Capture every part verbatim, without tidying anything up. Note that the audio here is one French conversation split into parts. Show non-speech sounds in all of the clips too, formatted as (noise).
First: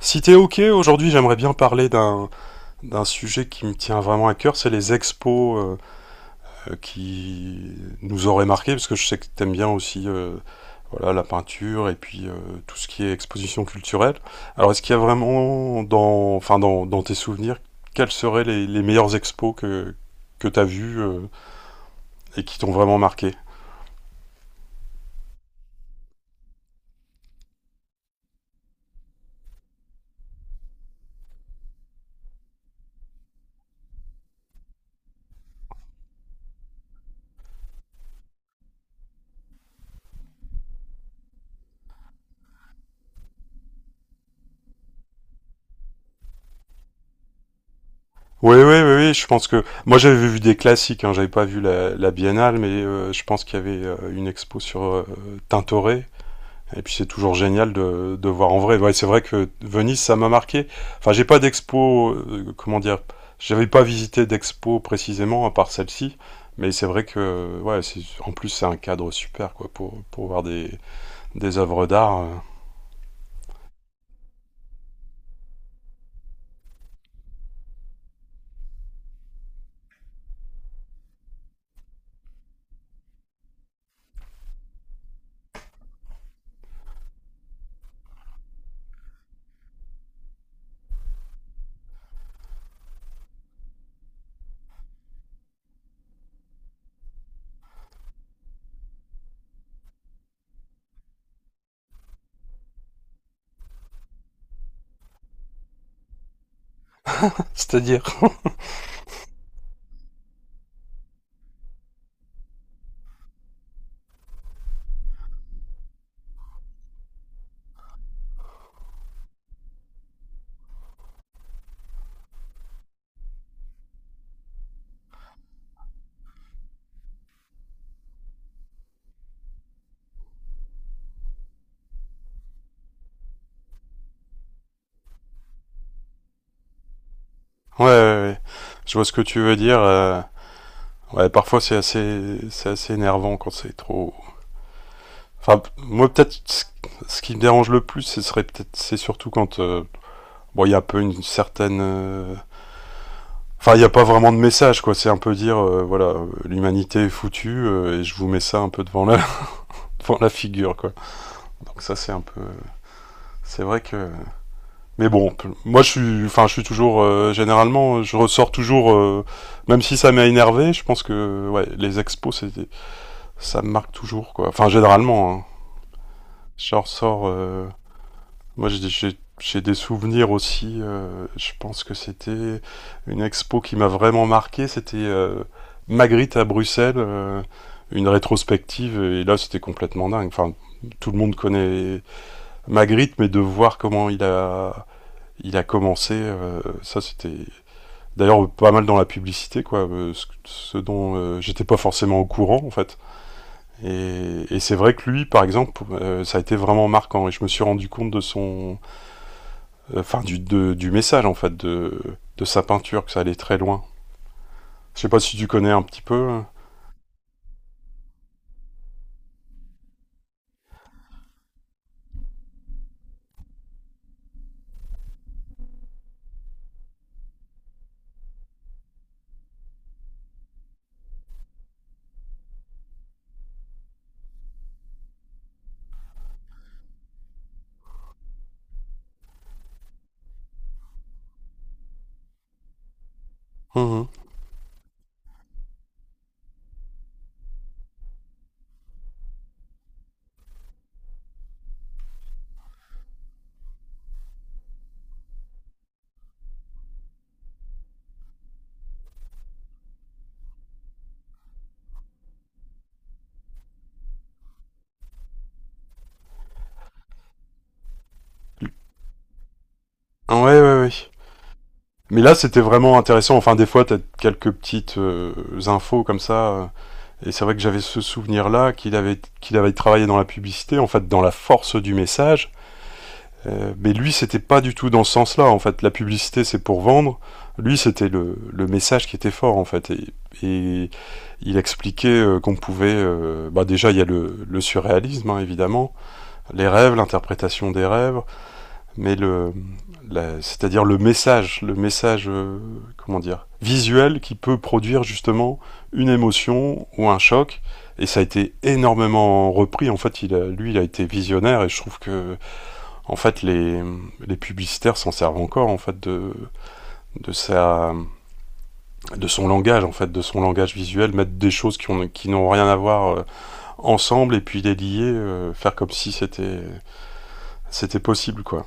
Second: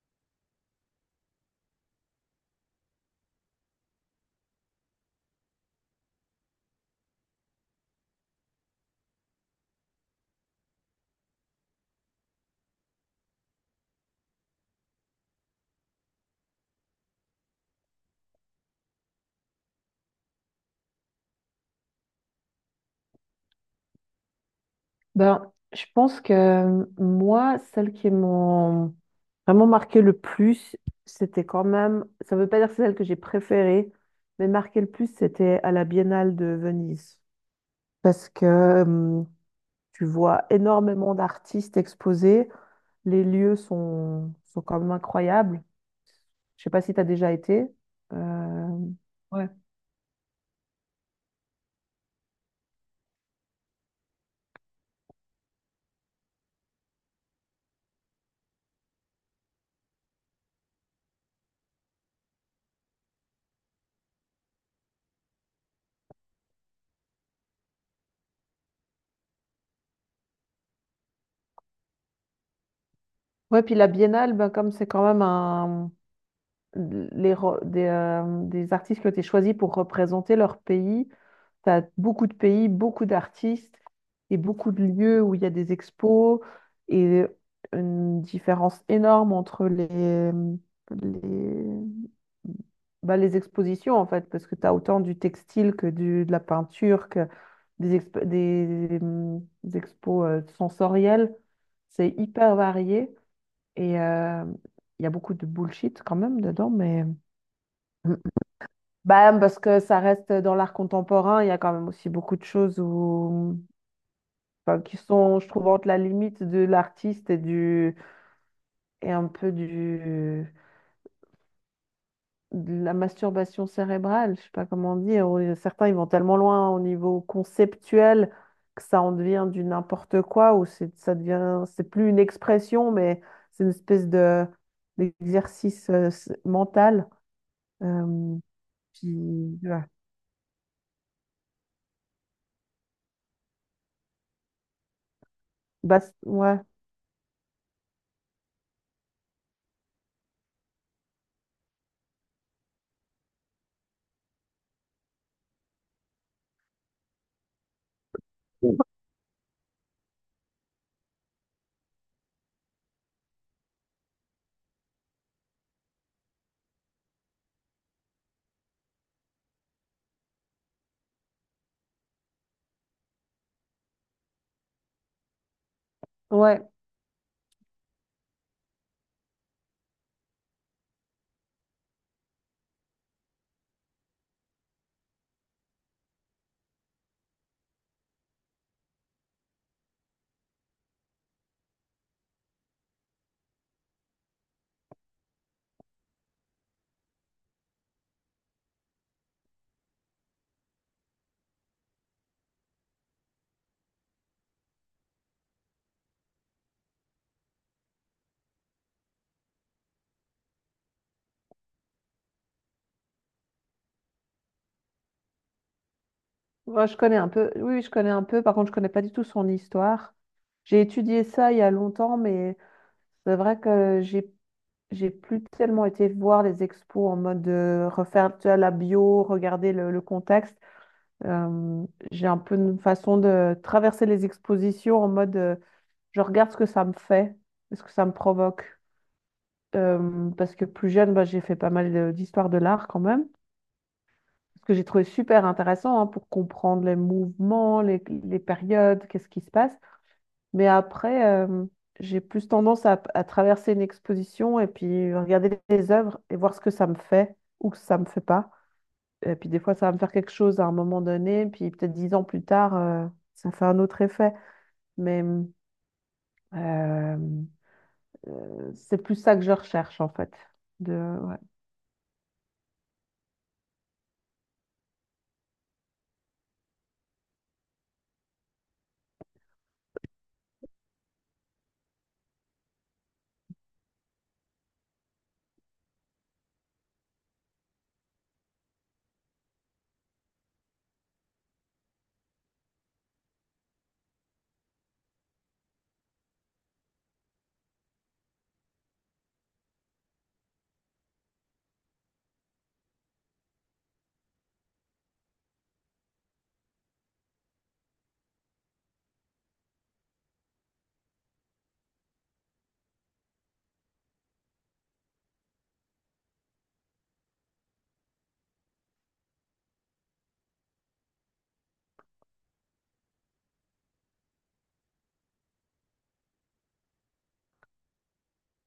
Si t'es ok, aujourd'hui j'aimerais bien parler d'un d'un sujet qui me tient vraiment à cœur, c'est les expos euh, euh, qui nous auraient marqué, parce que je sais que t'aimes bien aussi euh, voilà, la peinture et puis euh, tout ce qui est exposition culturelle. Alors est-ce qu'il y a vraiment dans, enfin, dans, dans tes souvenirs, quelles seraient les, les meilleures expos que, que t'as vues euh, et qui t'ont vraiment marqué? Ben, je pense que euh, moi, celles qui m'ont vraiment marqué le plus, c'était quand même, ça veut pas dire que c'est celle que j'ai préférée, mais marqué le plus, c'était à la Biennale de Venise. Parce que euh, tu vois énormément d'artistes exposés, les lieux sont, sont quand même incroyables. Je sais pas si tu as déjà été. Oui, oui, Euh, oui, oui, je pense Ouais. que moi j'avais vu des classiques, hein, j'avais pas vu la, la Biennale, mais euh, je pense qu'il y avait euh, une expo sur euh, Tintoret. Et puis c'est toujours génial de, de voir en vrai. Ouais, c'est vrai que Venise, ça m'a marqué. Enfin, j'ai pas d'expo, euh, comment dire, j'avais pas visité d'expo précisément à part celle-ci, mais c'est vrai que, ouais, c'est- en plus c'est un cadre super quoi pour pour voir des des œuvres d'art. Euh. Ouais, puis la Biennale, ben, comme c'est quand même un, les re- des, euh, des artistes qui ont été choisis pour représenter leur pays. Tu as beaucoup de pays, beaucoup d'artistes et beaucoup de lieux où il y a des expos et une différence énorme entre les, les, bah, les expositions en fait, parce que tu as autant du textile que du, de la peinture, que des, exp- des, hum, des expos euh, sensorielles. C'est hyper varié et euh, il y a beaucoup de bullshit quand même dedans, mais (laughs) C'est-à-dire. bah, parce que ça reste dans l'art contemporain, il y a quand même aussi beaucoup de choses où, enfin, qui sont, je trouve, entre la limite de l'artiste et du, et un peu du, de la masturbation cérébrale, je sais pas comment dire. Ou certains, ils vont tellement loin au niveau conceptuel que ça en devient du n'importe quoi, ou c'est, ça devient, c'est plus une expression, mais c'est une espèce de, d'exercice euh, s- mental. Ouais, ouais, euh, ouais, je vois ce que tu veux qui, dire. ouais. Euh. Ouais, parfois c'est assez c'est assez énervant quand c'est trop. Enfin, p- Bah, moi c- peut-être ouais. ce- ce qui me dérange le plus, ce serait peut-être c'est surtout quand euh, bon, il y a un peu une certaine euh, enfin, il n'y a pas vraiment de message, quoi. C'est un peu dire, euh, voilà, euh, l'humanité est foutue euh, et je vous mets ça un peu devant la, (laughs) devant la figure, quoi. Donc ça, c'est un peu, c'est vrai que. Mais bon, moi, je suis, enfin, je suis toujours, euh, généralement, je ressors toujours, euh, même si ça m'a énervé. Je pense que, ouais, les expos, c'est, ça me marque toujours, quoi. Enfin, généralement, hein, Ouais, je ressors. Euh, Moi, j'ai- j'ai j'ai des souvenirs aussi. Euh, je pense que c'était une expo qui m'a vraiment marqué. C'était euh, Magritte à Bruxelles, euh, une rétrospective. Et là, c'était complètement dingue. Enfin, tout le monde connaît Magritte, mais de voir comment il a il a commencé, euh, ça c'était d'ailleurs pas mal dans la publicité, quoi. euh, ce, ce, dont euh, j'étais pas forcément au courant, en fait. Et, et c'est vrai que lui, par exemple, euh, ça a été vraiment marquant. Et je me suis rendu compte de son euh, enfin du, de- du message en fait de, de sa peinture, que ça allait très loin. Je sais pas si tu connais un petit peu. moi, je connais un peu. Oui, oui, je connais un peu. Par contre, je connais pas du tout son histoire. J'ai étudié ça il y a longtemps, mais c'est vrai que j'ai j'ai plus tellement été voir les expos en mode de refaire tu vois, la bio, regarder le, le contexte. Euh, j'ai un peu une façon de traverser les expositions en mode euh, je regarde ce que ça me fait, ce que ça me provoque. Euh, parce que plus jeune, bah, j'ai fait pas mal de- d'histoire de l'art quand même. Mhm. Ce que j'ai trouvé super intéressant hein, pour comprendre les mouvements, les, les périodes, qu'est-ce qui se passe. Mais après, euh, j'ai plus tendance à, à traverser une exposition et puis regarder les œuvres et voir ce que ça me fait ou que ça me fait pas. Et puis des fois, ça va me faire quelque chose à un moment donné, puis peut-être dix ans plus tard, euh, ça fait un autre effet. Mais euh, euh, c'est plus ça que je recherche en fait. Ouais, ouais, ouais. De, Mais là, c'était vraiment intéressant. Enfin, des fois, t'as quelques petites euh, infos comme ça. Euh, Et c'est vrai que j'avais ce souvenir-là qu'il avait, qu'il avait travaillé dans la publicité, en fait, dans la force du message. Euh, mais lui, c'était pas du tout dans ce sens-là. En fait, la publicité, c'est pour vendre. Lui, c'était le, le message qui était fort, en fait. Et, et il expliquait euh, qu'on pouvait. Euh, bah déjà, il y a le, le surréalisme, hein, évidemment, les rêves, l'interprétation des rêves, mais le, la- c'est-à-dire le message, le message, euh, comment dire, visuel qui peut produire justement une émotion ou un choc. Et ça a été énormément repris. En fait, il a, lui, il a été visionnaire et je trouve que en fait, les, les publicitaires s'en servent encore en fait de, de sa de son langage en fait, de son langage visuel, mettre des choses qui ont qui n'ont rien à voir euh, ensemble et puis les lier, euh, faire comme si c'était c'était possible quoi.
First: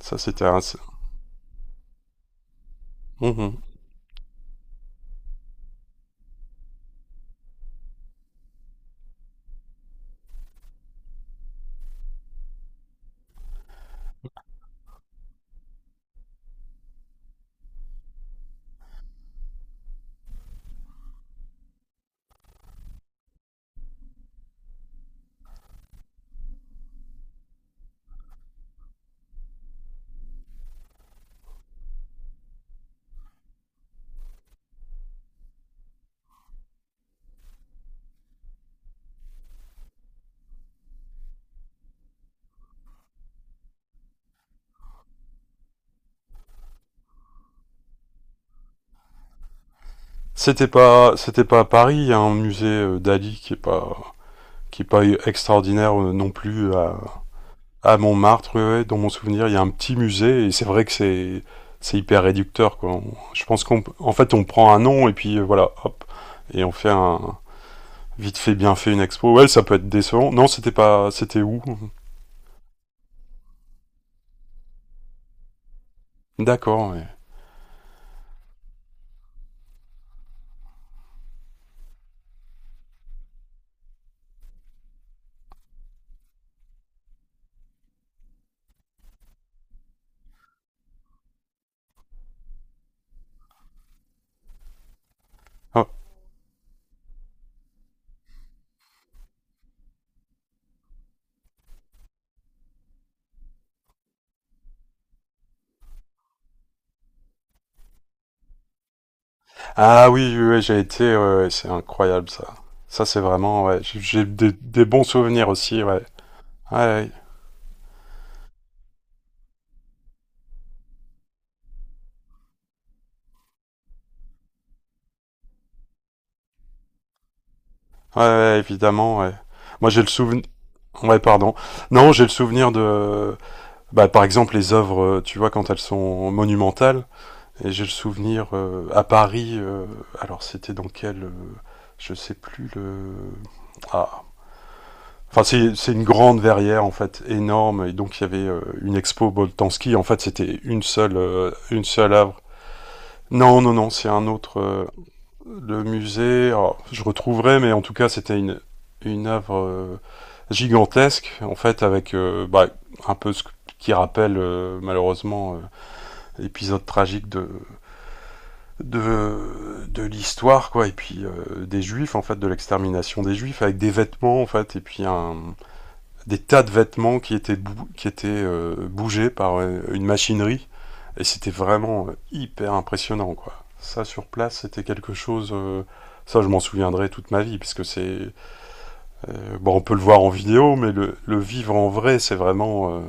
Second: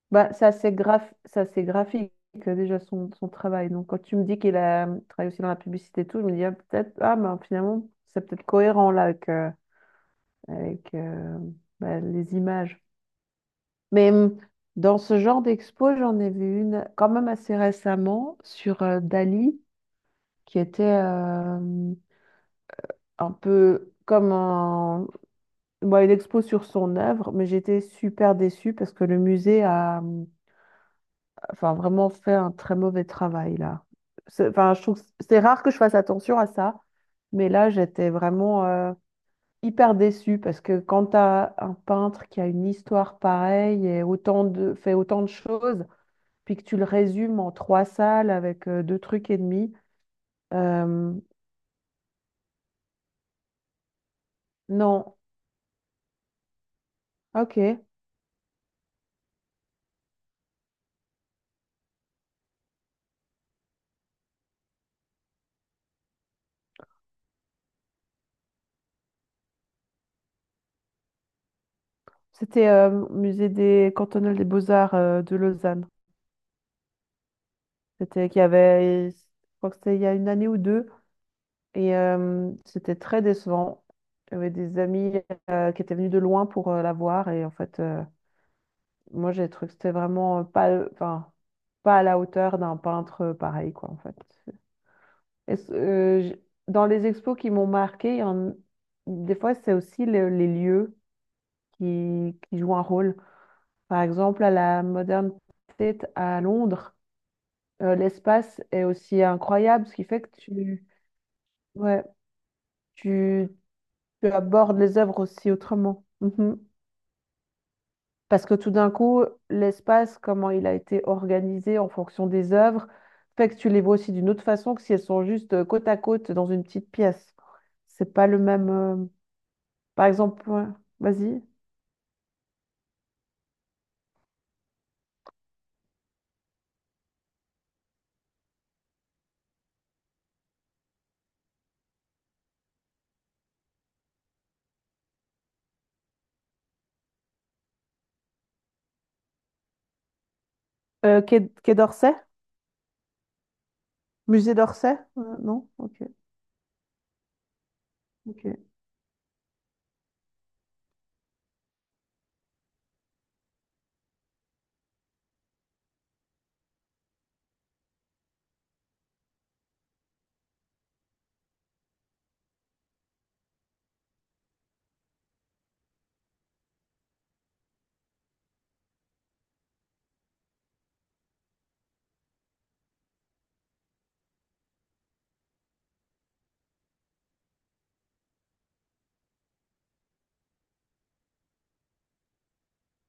Ça bah, c'était c'est un- assez c'est- graph... c'est assez graphique euh, déjà son, son Mhm. travail. Donc quand tu me dis qu'il a travaillé aussi dans la publicité et tout, je me dis ah, peut-être, ah ben finalement, c'est peut-être cohérent là avec, euh, avec euh, bah, les images. Mais hum, dans ce genre d'expo, j'en ai vu une quand même assez récemment sur euh, Dali, qui était euh, un peu comme un... bon, une expo sur son œuvre, mais j'étais super déçue parce que le musée a hum, enfin, vraiment fait un très mauvais travail là. C'est- Enfin, je trouve que c'est rare que je fasse attention à ça, mais là, j'étais vraiment euh, hyper déçue parce que quand tu as un peintre qui a une histoire pareille et autant de, fait autant de choses, puis que tu le résumes en trois salles avec euh, deux trucs et demi, c'était euh, pas C'était pas à Paris, il y a un musée euh, d'Ali qui est pas qui est pas non, extraordinaire euh, non plus à, ok. À Montmartre, ouais, ouais, dans mon souvenir, il y a un petit musée et c'est vrai que c'est c'est hyper réducteur quoi. On- je pense qu'on en fait on prend un nom et puis euh, voilà, hop et on fait un vite fait bien fait une expo. Ouais, ça peut être décevant. Non, c'était pas C'était où? C'était euh, musée des cantonal des beaux-arts euh, de Lausanne. D'accord, ouais. C'était qu'il y avait, je crois que c'était il y a une année ou deux. Et euh, c'était très décevant. J'avais des amis euh, qui étaient venus de loin pour euh, la voir. Et en fait, euh, moi, j'ai trouvé que c'était vraiment pas, enfin, pas à la hauteur d'un peintre euh, pareil, quoi, en fait. Est-ce- Oh. euh, j- dans les expos qui m'ont marqué, il y en- des fois, c'est aussi le- les lieux qui, qui jouent un rôle. Par exemple, à la Modern Tate à Londres, euh, l'espace est aussi incroyable, ce qui Ah fait que oui, oui, oui, j'ai tu, été ouais, ouais, ouais, c'est ouais, incroyable ça. Ça c'est tu, vraiment ouais, j'ai- j'ai tu des, abordes des les bons œuvres souvenirs aussi aussi, ouais. autrement. Mhm. Ouais, ouais. Parce que tout d'un coup, l'espace, comment il a été organisé en fonction des œuvres, fait que tu les vois aussi d'une autre façon que si elles sont juste euh, côte à côte dans une petite pièce. C'est Ouais, pas le ouais, même. Euh, évidemment, ouais. Moi j'ai Par le souvenir. exemple, ouais, Ouais, vas-y. pardon. Non, j'ai le souvenir de. Bah, par exemple, les œuvres, euh, tu vois, quand elles sont monumentales, et j'ai le souvenir euh, à Paris, euh, alors c'était dans quel. Euh, je sais plus le. Ah. Enfin, c'est c'est une grande verrière, en fait, énorme, et donc il y avait euh, une expo Boltanski, en fait, c'était une seule, Euh, quai, euh, quai une seule d'Orsay? œuvre. Non, non, non, c'est un Musée autre. Euh, d'Orsay? Euh, non? le Ok. musée, alors, je retrouverai, mais en tout cas, c'était une, Ok. une œuvre euh, gigantesque, en fait, avec euh, bah, un peu ce qui rappelle euh, malheureusement euh, épisode tragique de, de, de l'histoire, quoi. Et puis euh, des juifs, en fait, de l'extermination des juifs, avec des vêtements, en fait, et puis un, des tas de vêtements qui étaient, bou- qui étaient euh, bougés par euh, une machinerie. Et c'était vraiment euh, hyper impressionnant, quoi. Ça, sur place, c'était quelque chose... euh, ça, je m'en souviendrai toute ma vie, puisque c'est... Euh, bon, on peut le voir en vidéo, mais le, le vivre en vrai, c'est vraiment... Euh,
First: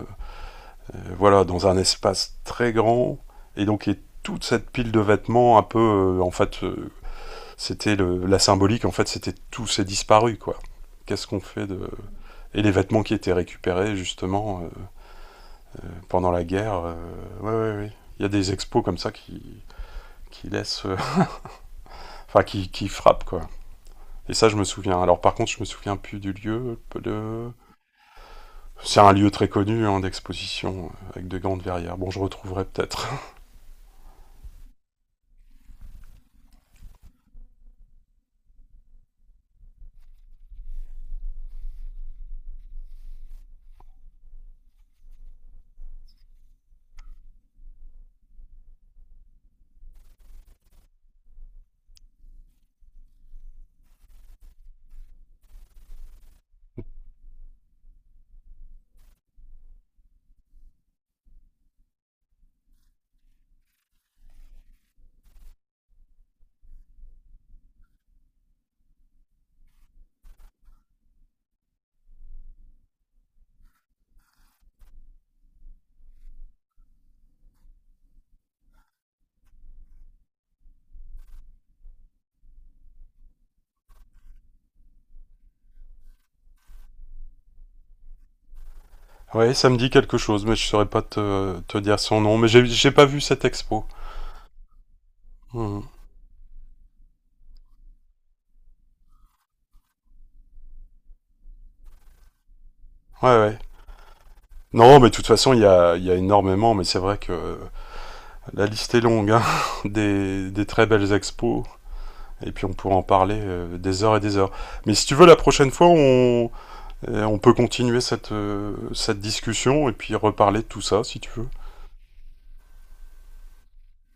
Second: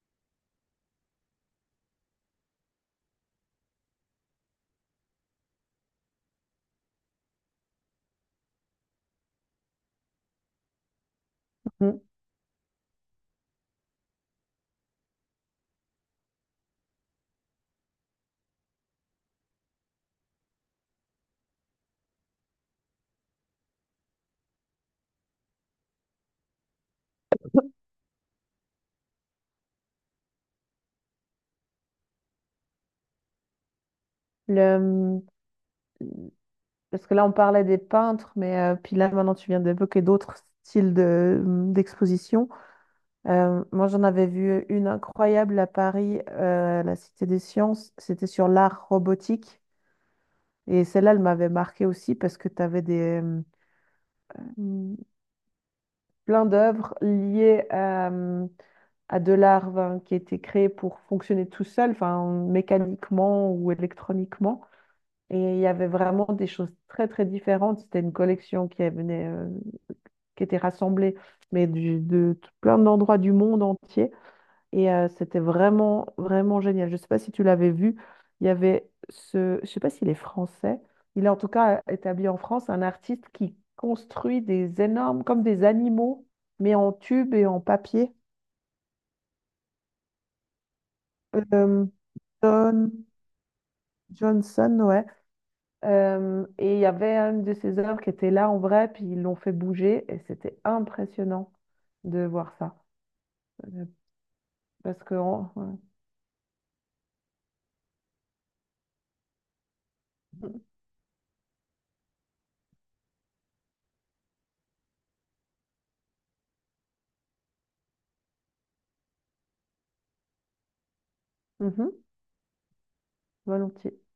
euh, voilà, dans un espace très grand. Et donc, et toute cette pile de vêtements, un peu, euh, en fait, euh, c'était la symbolique, en fait, c'était tout s'est disparu, quoi. Qu'est-ce qu'on fait de... Mhm. Et les vêtements qui étaient récupérés, justement, euh, pendant la guerre, euh, ouais, ouais, ouais. Il y a des expos comme ça qui, qui laissent... euh, (laughs) Enfin, qui, qui frappent, quoi. Et ça, je me souviens. Alors, par contre, je me souviens plus du lieu, de... C'est un lieu très connu hein, d'exposition, avec de grandes verrières. Bon, je retrouverai peut-être. Le- Parce que là, on parlait des peintres, mais euh, puis là, maintenant, tu viens d'évoquer d'autres styles de, d'exposition. Euh, moi, j'en avais vu une incroyable à Paris, euh, à la Cité des Sciences. C'était sur l'art robotique. Et celle-là, elle m'avait marquée aussi parce que tu avais des, euh, mm, plein (laughs) d'œuvres liées à, euh, à de l'art ben, qui était créé pour fonctionner tout seul, enfin, mécaniquement ou électroniquement. Et il y avait vraiment des choses très, très différentes. C'était une collection qui venait, euh, qui était rassemblée, mais du- de tout- plein d'endroits du monde entier. Et euh, c'était vraiment, vraiment génial. Je ne sais pas si tu l'avais vu. Il y avait ce, je ne sais pas s'il est français. Il est en tout cas établi en France, un artiste qui construit des énormes, comme des animaux, mais en tube et en papier. Ouais, ça me dit quelque chose, mais je saurais pas te, te Euh, dire son nom. Mais j'ai j'ai John pas vu cette expo. Johnson, ouais. Hmm. Euh, et il y avait une de ses œuvres qui était là en vrai, puis ils l'ont fait bouger, et c'était impressionnant de voir ça. Ouais, ouais. Euh, Non, Parce mais que... de toute on- façon, il y ouais. a, il y a énormément, mais c'est vrai que la liste est longue, hein, (laughs) des, des très belles expos. Et puis on pourra en parler euh, des heures et des heures. Mais si tu veux, la prochaine fois, on, euh, on peut continuer cette, euh, cette discussion et puis reparler de tout ça, si tu veux. Mhm, volontiers.